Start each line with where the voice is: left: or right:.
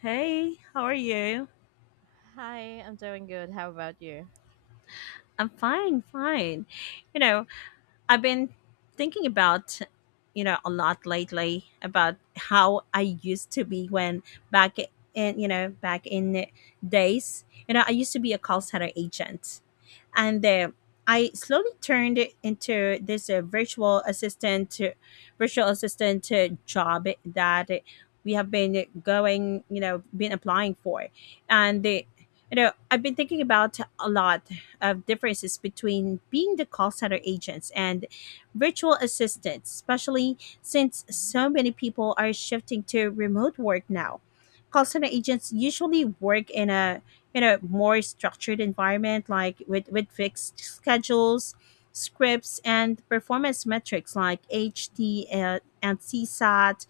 left: Hey, how are you?
right: Hi, I'm doing good. How about you?
left: I'm fine, fine. You know, I've been thinking about a lot lately about how I used to be when back back in days, I used to be a call center agent. And I slowly turned it into this virtual virtual assistant job that we have been been applying for, and
right: Hmm.
left: the, you know, I've been thinking about a lot of differences between being the call center agents and virtual assistants, especially since so many people are shifting to remote work now. Call center agents usually work in a more structured environment like with fixed schedules, scripts, and performance metrics like ht and csat,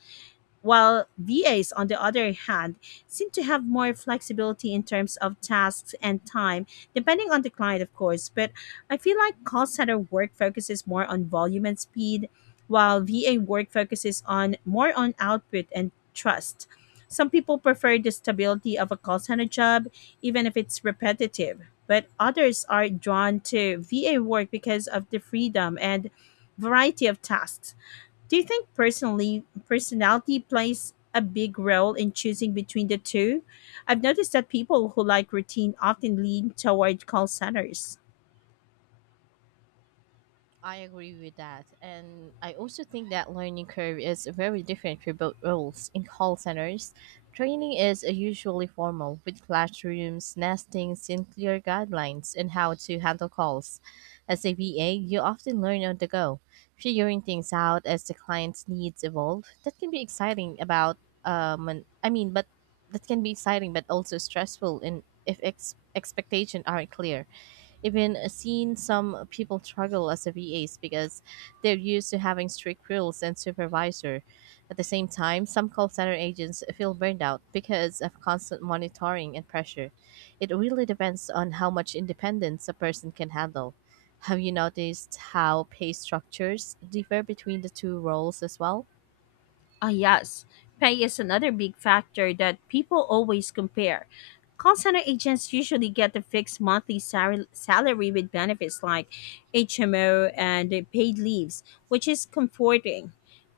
left: while VAs, on the other hand, seem to have more flexibility in terms of tasks and time, depending on the client, of course. But I feel like call center work focuses more on volume and speed, while VA work focuses on more on output and trust. Some people prefer the stability of a call center job, even if it's repetitive, but others are drawn to VA work because of the freedom and variety of tasks. Do you think personally personality plays a big role in choosing between the two? I've noticed that people who like routine often lean toward call centers.
right: I agree with that. And I also think that learning curve is very different for both roles. In call centers, training is usually formal with classrooms, nestings, and clear guidelines on how to handle calls. As a V A, you often learn on the go, figuring things out as the client's needs evolve. That can be exciting about I mean, but that can be exciting but also stressful in if ex- expectations aren't clear. Even seen some people struggle as VAs because they're used to having strict rules and supervisor. At the same time, some call center agents feel burned out because of constant monitoring and pressure. It really depends on how much independence a person can handle. Have you noticed how pay structures differ between the two roles as well?
left: Ah, yes. Pay is another big factor that people always compare. Call center agents usually get a fixed monthly salary with benefits like HMO and paid leaves, which is comforting.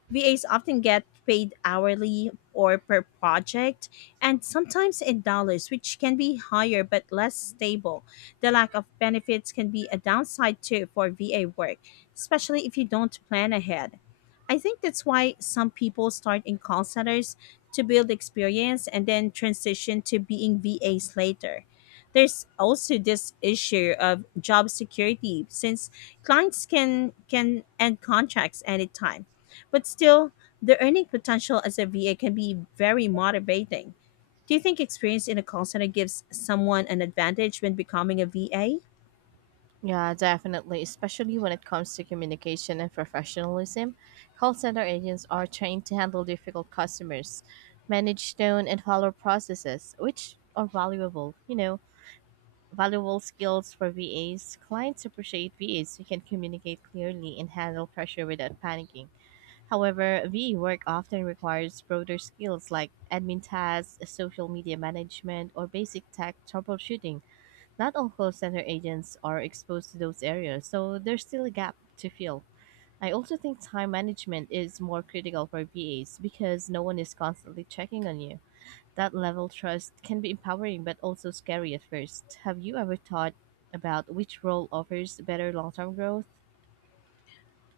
left: VAs often get paid hourly or per project, and sometimes in dollars, which can be higher but less stable. The lack of benefits can be a downside too for VA work, especially if you don't plan ahead. I think that's why some people start in call centers to build experience and then transition to being VAs later. There's also this issue of job security since clients can end contracts anytime, but still, the earning potential as a VA can be very motivating. Do you think experience in a call center gives someone an advantage when becoming a VA?
right: Yeah, definitely, especially when it comes to communication and professionalism. Call center agents are trained to handle difficult customers, manage tone, and follow processes, which are valuable skills for VAs. Clients appreciate VAs who can communicate clearly and handle pressure without panicking. However, VA work often requires broader skills like admin tasks, social media management, or basic tech troubleshooting. Not all call center agents are exposed to those areas, so there's still a gap to fill. I also think time management is more critical for VAs because no one is constantly checking on you. That level of trust can be empowering but also scary at first. Have you ever thought about which role offers better long term growth?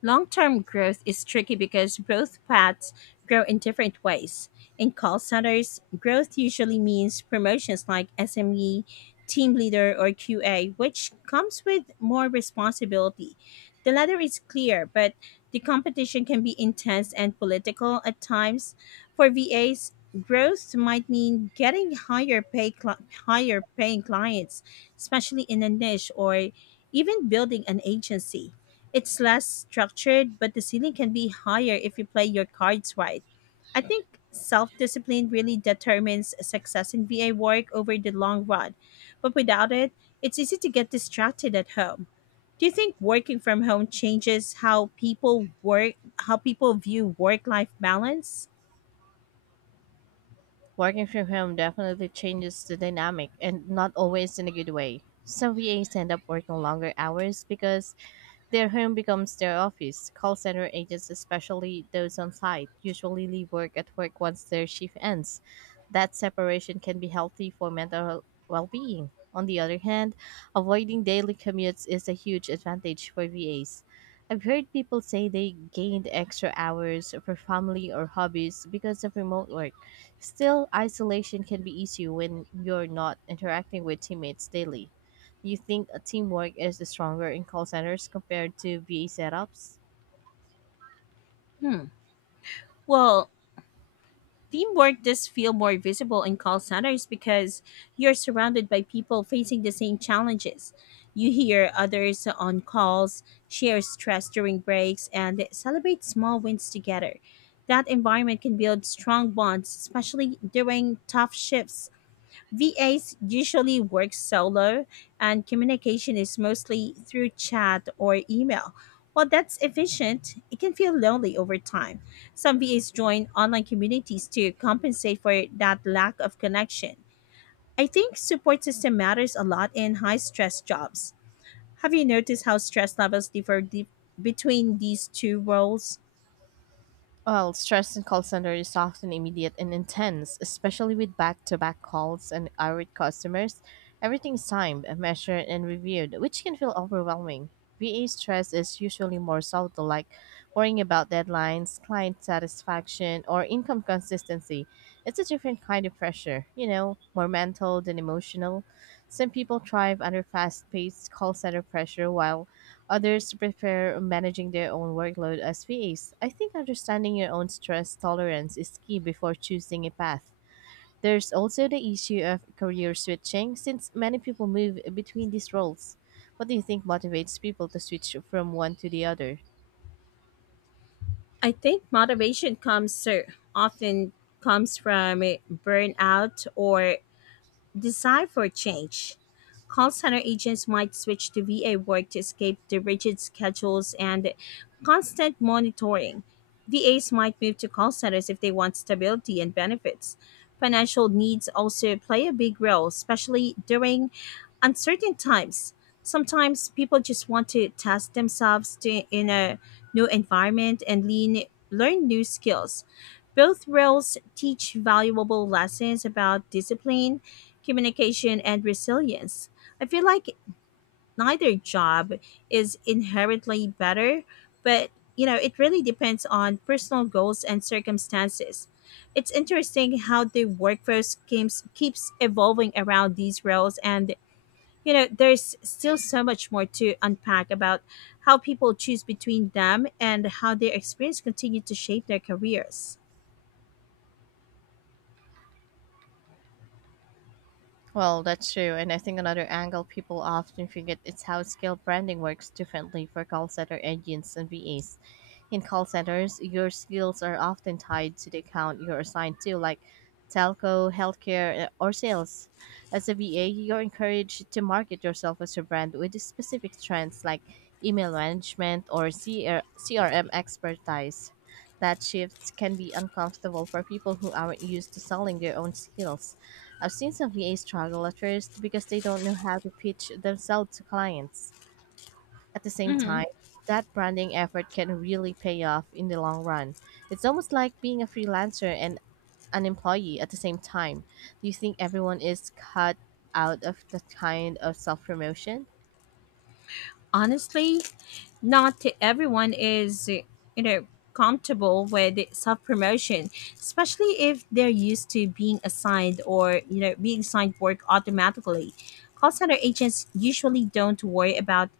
left: Long term growth is tricky because growth paths grow in different ways. In call centers, growth usually means promotions like SME, team leader, or QA, which comes with more responsibility. The latter is clear, but the competition can be intense and political at times. For VAs, growth might mean getting higher paying clients, especially in a niche, or even building an agency. It's less structured, but the ceiling can be higher if you play your cards right. I think self discipline really determines success in VA work over the long run, but without it, it's easy to get distracted at home. Do you think working from home changes how people work, how people view work life balance?
right: Working from home definitely changes the dynamic and not always in a good way. Some VAs end up working longer hours because their home becomes their office. Call center agents, especially those on site, usually leave work at work once their shift ends. That separation can be healthy for mental well being. On the other hand, avoiding daily commutes is a huge advantage for VAs. I've heard people say they gained extra hours for family or hobbies because of remote work. Still, isolation can be easy when you're not interacting with teammates daily. You think a teamwork is the stronger in call centers compared to VA setups?
left: Hmm. Well, teamwork does feel more visible in call centers because you're surrounded by people facing the same challenges. You hear others on calls, share stress during breaks, and celebrate small wins together. That environment can build strong bonds, especially during tough shifts. VAs usually work solo, and communication is mostly through chat or email. While that's efficient, it can feel lonely over time. Some VAs join online communities to compensate for that lack of connection. I think support system matters a lot in high stress jobs. Have you noticed how stress levels between these two roles?
right: Well, stress in call center is often immediate and intense, especially with back-to-back calls and irate customers. Everything is timed, measured, and reviewed, which can feel overwhelming. VA stress is usually more subtle, like worrying about deadlines, client satisfaction, or income consistency. It's a different kind of pressure, you know, more mental than emotional. Some people thrive under fast paced call center pressure, while others prefer managing their own workload as VAs. I think understanding your own stress tolerance is key before choosing a path. There's also the issue of career switching, since many people move between these roles. What do you think motivates people to switch from one to the other?
left: I think motivation comes so often comes from burnout or desire for change. Call center agents might switch to VA work to escape the rigid schedules and constant monitoring. VAs might move to call centers if they want stability and benefits. Financial needs also play a big role, especially during uncertain times. Sometimes people just want to test themselves in a new environment and learn new skills. Both roles teach valuable lessons about discipline, communication, and resilience. I feel like neither job is inherently better, but it really depends on personal goals and circumstances. It's interesting how the workforce keeps evolving around these roles, and there's still so much more to unpack about how people choose between them and how their experience continue to shape their careers.
right: Well, that's true, and I think another angle people often forget is how scale branding works differently for call center agents and VAs. In call centers, your skills are often tied to the account you're assigned to, like telco, healthcare or sales. As a VA, you're encouraged to market yourself as a brand with specific strengths like email management or CRM expertise. That shift can be uncomfortable for people who aren't used to selling their own skills. I've seen some VAs struggle at first because they don't know how to pitch themselves to clients. At the same
left: Hmm.
right: time, that branding effort can really pay off in the long run. It's almost like being a freelancer and an employee at the same time. Do you think everyone is cut out of that kind of self promotion?
left: Honestly, not everyone is comfortable with self promotion, especially if they're used to being assigned, or being assigned work automatically. Call center agents usually don't worry about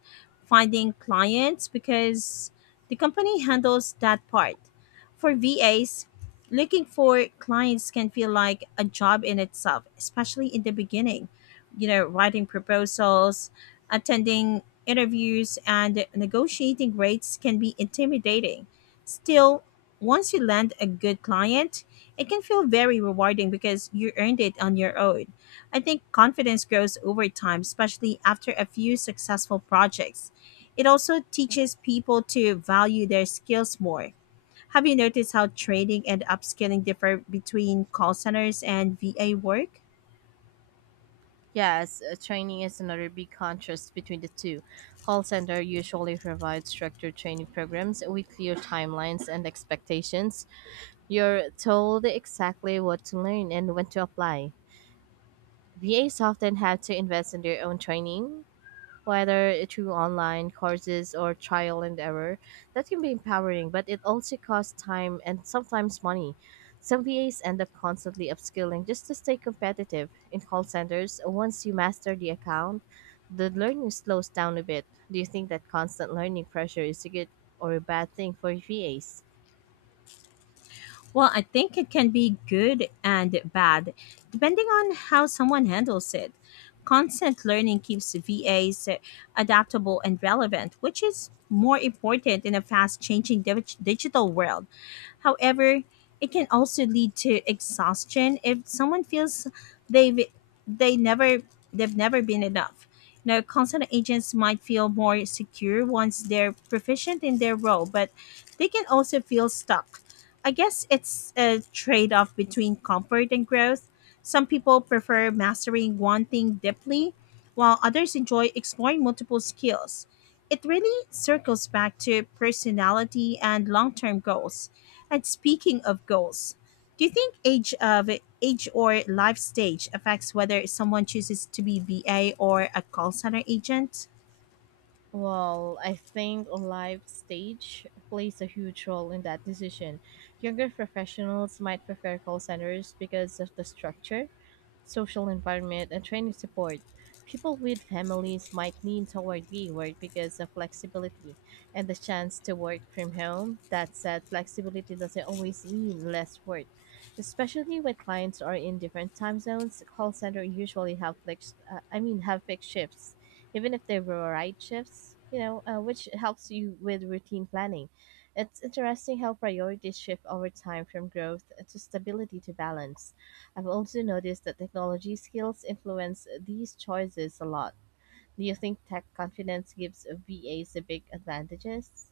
left: finding clients because the company handles that part. For VAs, looking for clients can feel like a job in itself, especially in the beginning, writing proposals, attending interviews, and negotiating rates can be intimidating. Still, once you land a good client, it can feel very rewarding because you earned it on your own. I think confidence grows over time, especially after a few successful projects. It also teaches people to value their skills more. Have you noticed how training and upskilling differ between call centers and VA work?
right: Yes, Training is another big contrast between the two. Call center usually provides structured training programs with clear timelines and expectations. You're told exactly what to learn and when to apply. VAs often have to invest in their own training, whether through online courses or trial and error. That can be empowering, but it also costs time and sometimes money. Some VAs end up constantly upskilling just to stay competitive. In call centers, once you master the account, the learning slows down a bit. Do you think that constant learning pressure is a good or a bad thing for VAs?
left: Well, I think it can be good and bad, depending on how someone handles it. Constant learning keeps VAs adaptable and relevant, which is more important in a fast changing digital world. However, it can also lead to exhaustion if someone feels they've they never they've never been enough. Now, consultant agents might feel more secure once they're proficient in their role, but they can also feel stuck. I guess it's a trade off between comfort and growth. Some people prefer mastering one thing deeply, while others enjoy exploring multiple skills. It really circles back to personality and long term goals. And speaking of goals, do you think age or life stage affects whether someone chooses to be VA or a call center agent?
right: Well, I think life stage plays a huge role in that decision. Younger professionals might prefer call centers because of the structure, social environment, and training support. People with families might lean toward WeWork because of flexibility and the chance to work from home. That said, flexibility doesn't always mean less work, especially when clients are in different time zones. Call center usually have flex, I mean, have fixed shifts, even if they were right shifts. Which helps you with routine planning. It's interesting how priorities shift over time from growth to stability to balance. I've also noticed that technology skills influence these choices a lot. Do you think tech confidence gives VAs a big advantages?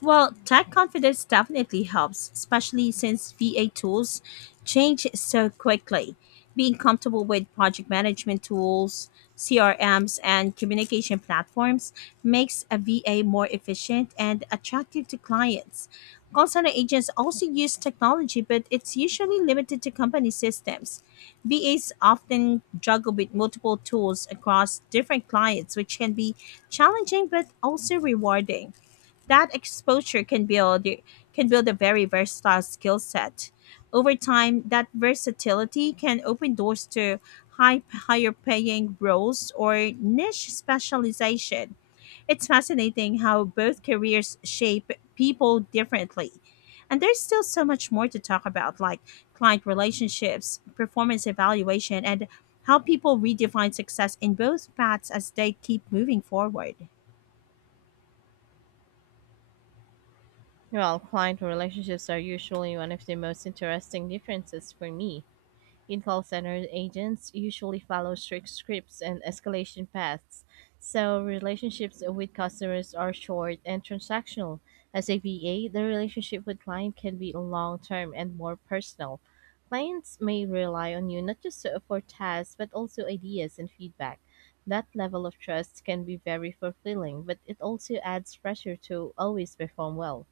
left: Well, tech confidence definitely helps, especially since VA tools change so quickly. Being comfortable with project management tools, CRMs, and communication platforms makes a VA more efficient and attractive to clients. Call center agents also use technology, but it's usually limited to company systems. VAs often juggle with multiple tools across different clients, which can be challenging but also rewarding. That exposure can build a very versatile skill set. Over time, that versatility can open doors to higher paying roles or niche specialization. It's fascinating how both careers shape people differently. And there's still so much more to talk about, like client relationships, performance evaluation, and how people redefine success in both paths as they keep moving forward.
right: Well, client relationships are usually one of the most interesting differences for me. In call center, agents usually follow strict scripts and escalation paths. So relationships with customers are short and transactional. As a VA, the relationship with client can be long term and more personal. Clients may rely on you not just for tasks but also ideas and feedback. That level of trust can be very fulfilling, but it also adds pressure to always perform well.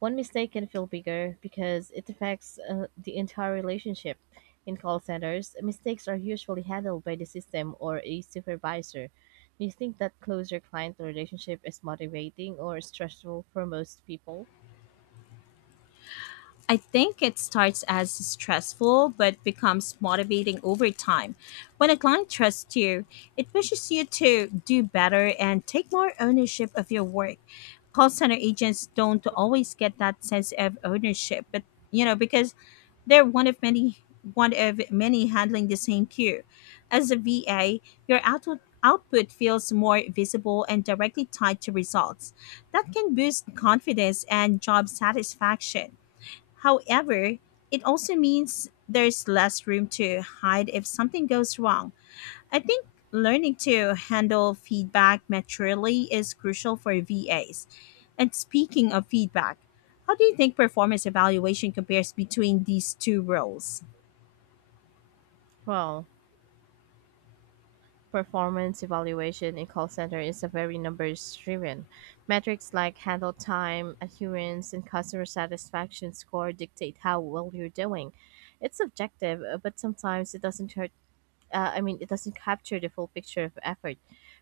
right: One mistake can feel bigger because it affects the entire relationship. In call centers, mistakes are usually handled by the system or a supervisor. Do you think that closer client relationship is motivating or stressful for most people?
left: I think it starts as stressful but becomes motivating over time. When a client trusts you, it pushes you to do better and take more ownership of your work. Call center agents don't always get that sense of ownership, but because they're one of many handling the same queue. As a VA, your output feels more visible and directly tied to results. That can boost confidence and job satisfaction. However, it also means there's less room to hide if something goes wrong. I think learning to handle feedback maturely is crucial for VAs. And speaking of feedback, how do you think performance evaluation compares between these two roles?
right: Well, performance evaluation in call center is a very numbers driven. Metrics like handle time, adherence, and customer satisfaction score dictate how well you're doing. It's subjective, but sometimes it doesn't capture the full picture of effort.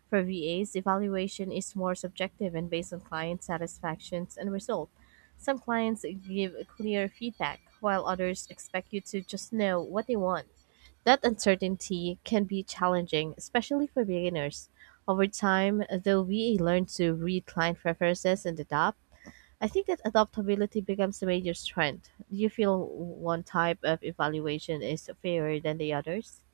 right: For VAs, evaluation is more subjective and based on client satisfactions and result. Some clients give clear feedback, while others expect you to just know what they want. That uncertainty can be challenging, especially for beginners. Over time, though VA learns to read client preferences and adapt, I think that adaptability becomes a major strength. Do you feel one type of evaluation is fairer than the others?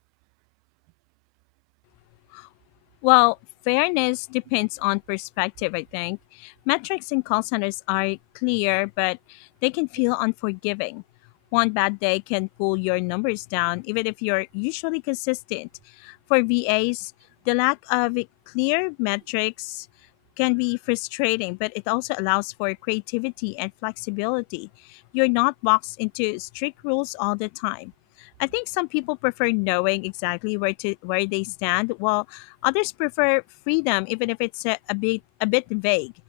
left: Well, fairness depends on perspective, I think. Metrics in call centers are clear, but they can feel unforgiving. One bad day can pull your numbers down, even if you're usually consistent. For VAs, the lack of clear metrics can be frustrating, but it also allows for creativity and flexibility. You're not boxed into strict rules all the time. I think some people prefer knowing exactly where they stand, while others prefer freedom, even if it's a bit vague.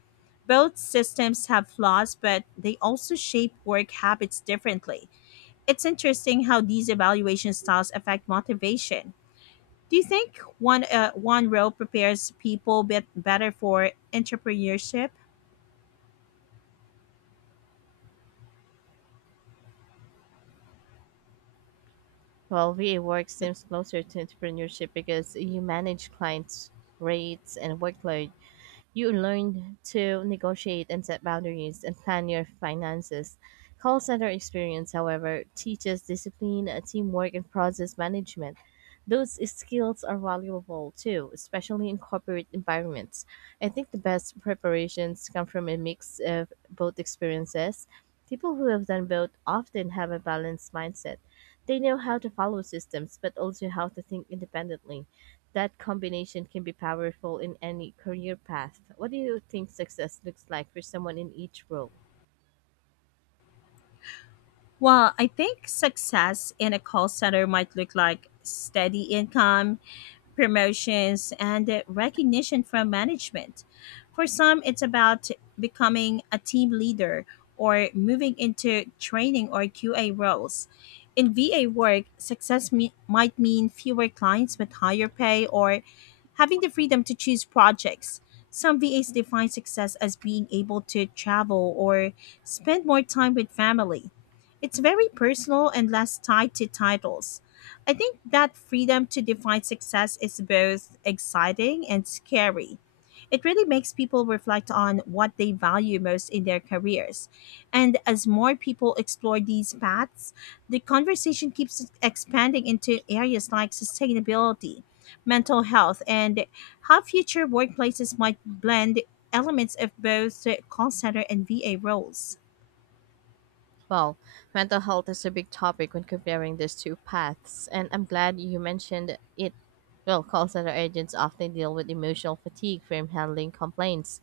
left: Both systems have flaws, but they also shape work habits differently. It's interesting how these evaluation styles affect motivation. Do you think one role prepares people bit better for entrepreneurship?
right: Well, VA work seems closer to entrepreneurship because you manage clients' rates and workload. You learn to negotiate and set boundaries and plan your finances. Call center experience, however, teaches discipline, teamwork, and process management. Those skills are valuable too, especially in corporate environments. I think the best preparations come from a mix of both experiences. People who have done both often have a balanced mindset. They know how to follow systems, but also how to think independently. That combination can be powerful in any career path. What do you think success looks like for someone in each role?
left: Well, I think success in a call center might look like steady income, promotions, and recognition from management. For some, it's about becoming a team leader, or moving into training or QA roles. In VA work, might mean fewer clients with higher pay, or having the freedom to choose projects. Some VAs define success as being able to travel or spend more time with family. It's very personal and less tied to titles. I think that freedom to define success is both exciting and scary. It really makes people reflect on what they value most in their careers. And as more people explore these paths, the conversation keeps expanding into areas like sustainability, mental health, and how future workplaces might blend elements of both call center and VA roles.
right: Well, mental health is a big topic when comparing these two paths, and I'm glad you mentioned it. Well, call center agents often deal with emotional fatigue from handling complaints,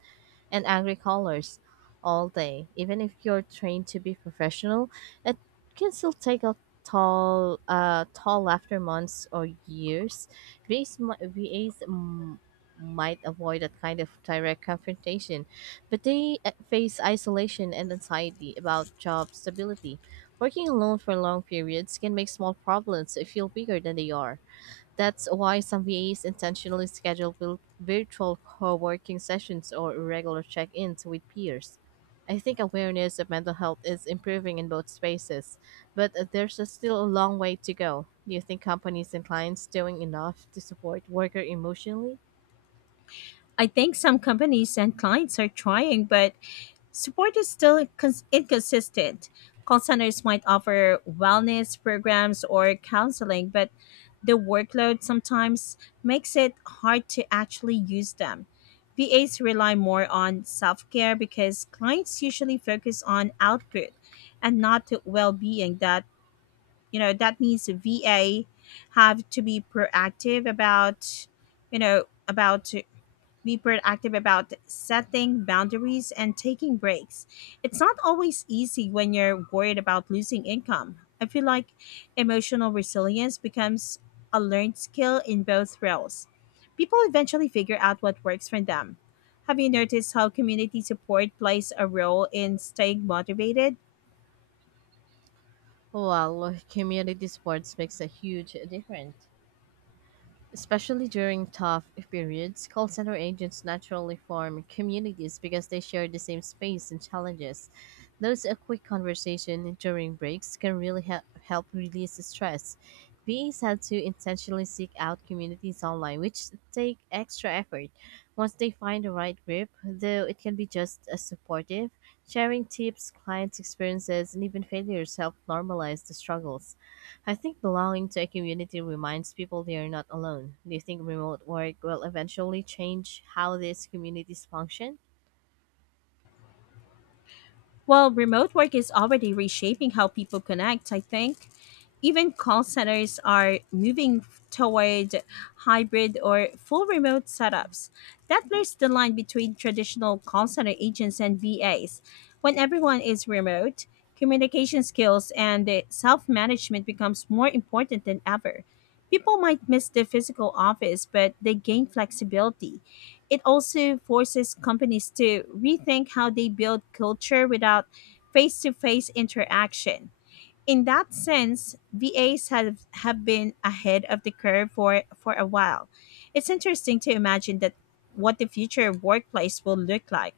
right: and angry callers all day. Even if you're trained to be professional, it can still take a toll after months or years. VAs might avoid that kind of direct confrontation, but they face isolation and anxiety about job stability. Working alone for long periods can make small problems feel bigger than they are. That's why some VAs intentionally schedule virtual co-working sessions or regular check-ins with peers. I think awareness of mental health is improving in both spaces, but there's a still a long way to go. Do you think companies and clients doing enough to support worker emotionally?
left: I think some companies and clients are trying, but support is still inconsistent. Call centers might offer wellness programs or counseling, but the workload sometimes makes it hard to actually use them. VAs rely more on self care because clients usually focus on output and not well being. That you know that means VA have to be proactive about you know about setting boundaries and taking breaks. It's not always easy when you're worried about losing income. I feel like emotional resilience becomes a learned skill in both roles. People eventually figure out what works for them. Have you noticed how community support plays a role in staying motivated?
right: Well, community supports makes a huge difference. Especially during tough periods, call center agents naturally form communities because they share the same space and challenges. Those a quick conversation during breaks can really help release the stress. VAs have to intentionally seek out communities online, which take extra effort. Once they find the right group, though, it can be just as supportive. Sharing tips, clients' experiences, and even failures help normalize the struggles. I think belonging to a community reminds people they are not alone. Do you think remote work will eventually change how these communities function?
left: Well, remote work is already reshaping how people connect. I think even call centers are moving toward hybrid or full remote setups. That blurs the line between traditional call center agents and VAs. When everyone is remote, communication skills and self management becomes more important than ever. People might miss the physical office, but they gain flexibility. It also forces companies to rethink how they build culture without face to face interaction. In that sense, VAs have been ahead of the curve for a while. It's interesting to imagine that what the future workplace will look like.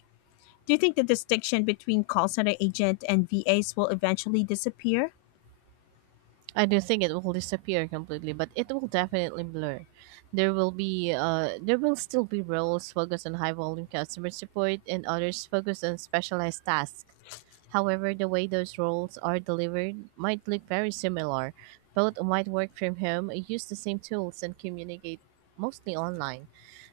left: Do you think the distinction between call center agent and VAs will eventually disappear?
right: I do think it will disappear completely, but it will definitely blur. There will still be roles focused on high volume customer support and others focused on specialized tasks. However, the way those roles are delivered might look very similar. Both might work from home, use the same tools, and communicate mostly online.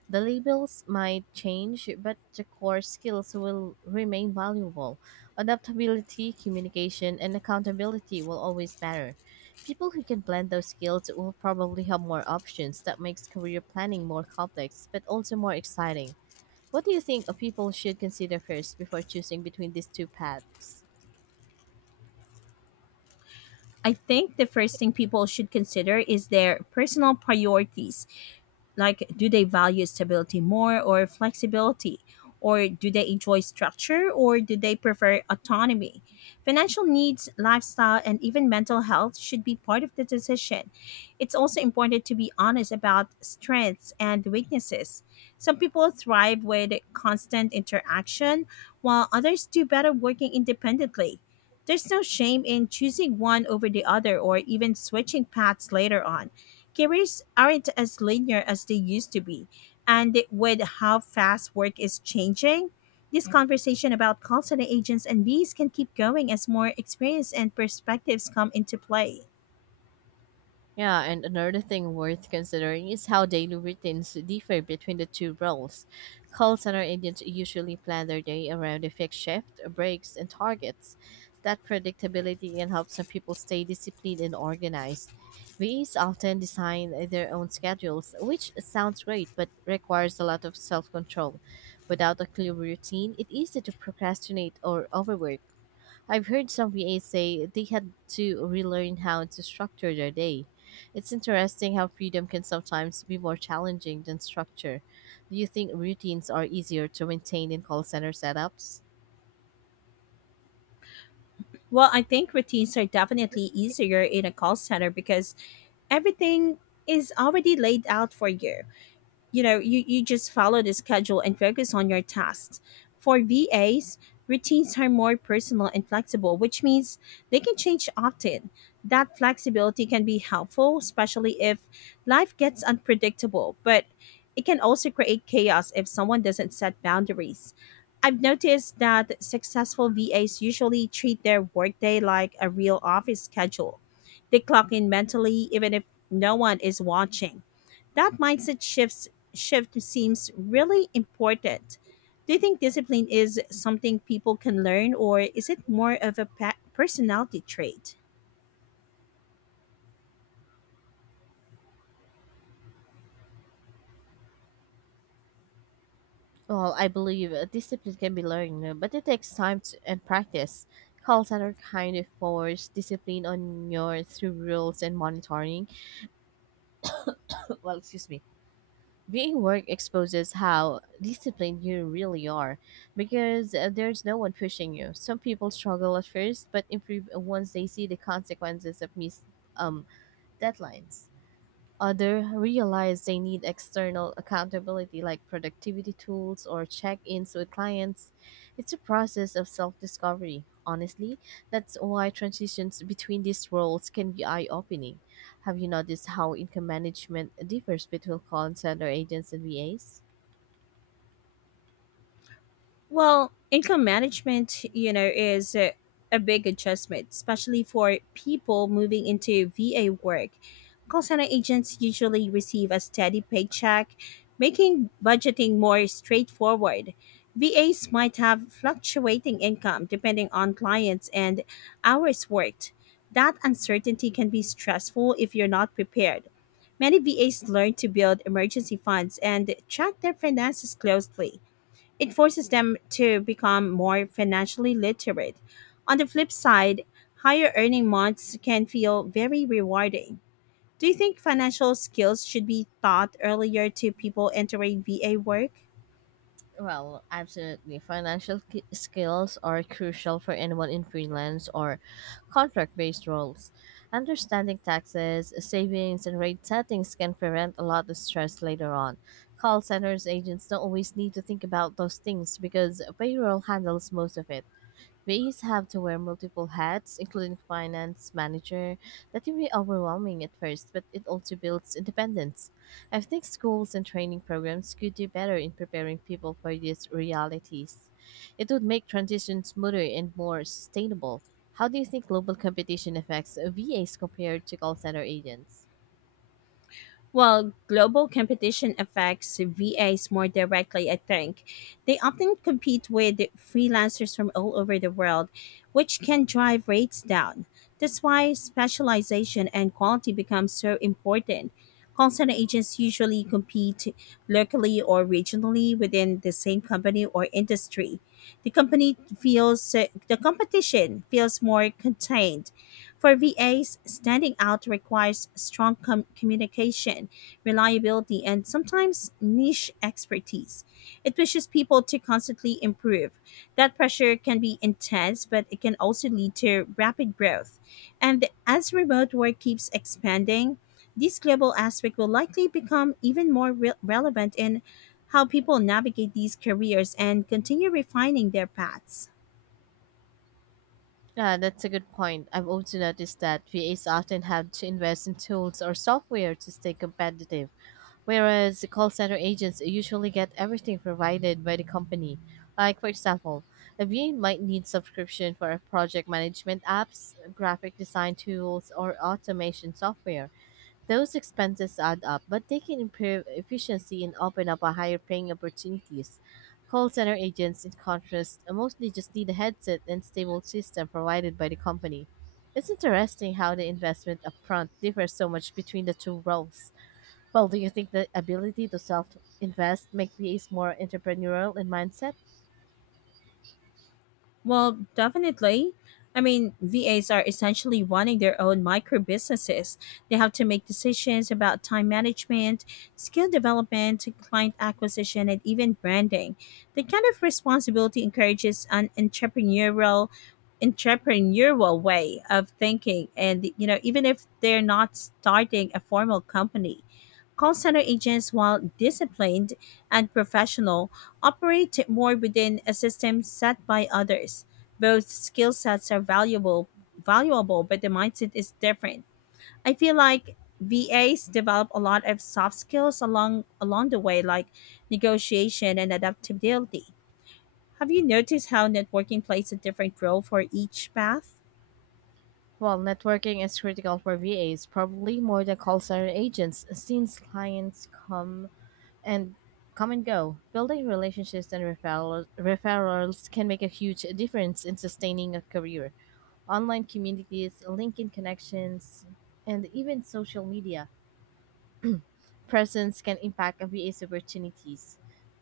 right: The labels might change, but the core skills will remain valuable. Adaptability, communication, and accountability will always matter. People who can blend those skills will probably have more options that makes career planning more complex but also more exciting. What do you think people should consider first before choosing between these two paths?
left: I think the first thing people should consider is their personal priorities. Like, do they value stability more or flexibility? Or do they enjoy structure or do they prefer autonomy? Financial needs, lifestyle, and even mental health should be part of the decision. It's also important to be honest about strengths and weaknesses. Some people thrive with constant interaction, while others do better working independently. There's no shame in choosing one over the other or even switching paths later on. Careers aren't as linear as they used to be, and with how fast work is changing, this conversation about call center agents and bees can keep going as more experience and perspectives come into play.
right: Yeah, and another thing worth considering is how daily routines differ between the two roles. Call center agents usually plan their day around a fixed shift, breaks, and targets. That predictability can help some people stay disciplined and organized. VEs often design their own schedules, which sounds great but requires a lot of self control. Without a clear routine, it's easy to procrastinate or overwork. I've heard some VAs say they had to relearn how to structure their day. It's interesting how freedom can sometimes be more challenging than structure. Do you think routines are easier to maintain in call center setups?
left: Well, I think routines are definitely easier in a call center because everything is already laid out for you. You just follow the schedule and focus on your tasks. For vas, routines are more personal and flexible, which means they can change often. That flexibility can be helpful, especially if life gets unpredictable, but it can also create chaos if someone doesn't set boundaries. I've noticed that successful vas usually treat their workday like a real office schedule. They clock in mentally even if no one is watching. That mindset shift seems really important. Do you think discipline is something people can learn, or is it more of a personality trait?
right: Well, I believe discipline can be learned, but it takes time to, and practice. Call center kind of force discipline on your through rules and monitoring. Well, excuse me. Being work exposes how disciplined you really are because there's no one pushing you. Some people struggle at first but improve once they see the consequences of missed um, deadlines. Others realize they need external accountability like productivity tools or check ins with clients. It's a process of self discovery. Honestly, that's why transitions between these roles can be eye opening. Have you noticed how income management differs between call center agents and VAs?
left: Well, income management, you know, is a big adjustment, especially for people moving into VA work. Call center agents usually receive a steady paycheck, making budgeting more straightforward. VAs might have fluctuating income depending on clients and hours worked. That uncertainty can be stressful if you're not prepared. Many VAs learn to build emergency funds and track their finances closely. It forces them to become more financially literate. On the flip side, higher earning months can feel very rewarding. Do you think financial skills should be taught earlier to people entering VA work?
right: Well, absolutely. Financial skills are crucial for anyone in freelance or contract based roles. Understanding taxes, savings, and rate settings can prevent a lot of stress later on. Call centers agents don't always need to think about those things because payroll handles most of it. Rays have to wear multiple hats, including finance, manager. That can be overwhelming at first, but it also builds independence. I think schools and training programs could do better in preparing people for these realities. It would make transition smoother and more sustainable. How do you think global competition affects VAs compared to call center agents?
left: Well, global competition affects VAs more directly, I think. They often compete with freelancers from all over the world, which can drive rates down. That's why specialization and quality become so important. Call center agents usually compete locally or regionally within the same company or industry. The company feels the competition feels more contained. For VAs, standing out requires strong communication, reliability, and sometimes niche expertise. It pushes people to constantly improve. That pressure can be intense, but it can also lead to rapid growth. And as remote work keeps expanding, this global aspect will likely become even more relevant in how people navigate these careers and continue refining their paths.
right: Yeah, that's a good point. I've also noticed that VAs often have to invest in tools or software to stay competitive. Whereas the call center agents usually get everything provided by the company. Like, for example, a VA might need subscription for a project management apps, graphic design tools, or automation software. Those expenses add up, but they can improve efficiency and open up a higher paying opportunities. Call center agents, in contrast, mostly just need a headset and stable system provided by the company. It's interesting how the investment upfront differs so much between the two roles. Well, do you think the ability to self-invest make VAs more entrepreneurial in mindset?
left: Well, definitely. I mean, VAs are essentially running their own micro businesses. They have to make decisions about time management, skill development, client acquisition, and even branding. That kind of responsibility encourages an entrepreneurial way of thinking, and you know even if they're not starting a formal company. Call center agents, while disciplined and professional, operate more within a system set by others. Both skill sets are valuable, but the mindset is different. I feel like VAs develop a lot of soft skills along the way, like negotiation and adaptability. Have you noticed how networking plays a different role for each path?
right: Well, networking is critical for VAs, probably more than call center agents, since clients come and come and go. Building relationships and referrals can make a huge difference in sustaining a career. Online communities, LinkedIn connections, and even social media presence can impact VA's opportunities.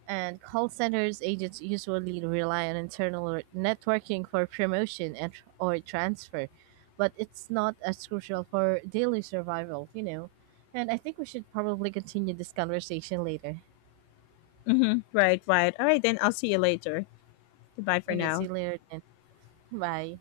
right: And call centers agents usually rely on internal networking for promotion and or transfer, but it's not as crucial for daily survival, you know. And I think we should probably continue this conversation later.
left: Mm-hmm. Right, right. All right, then I'll see you later. Goodbye for
right: Okay, see
left: now.
right: you later then. Bye.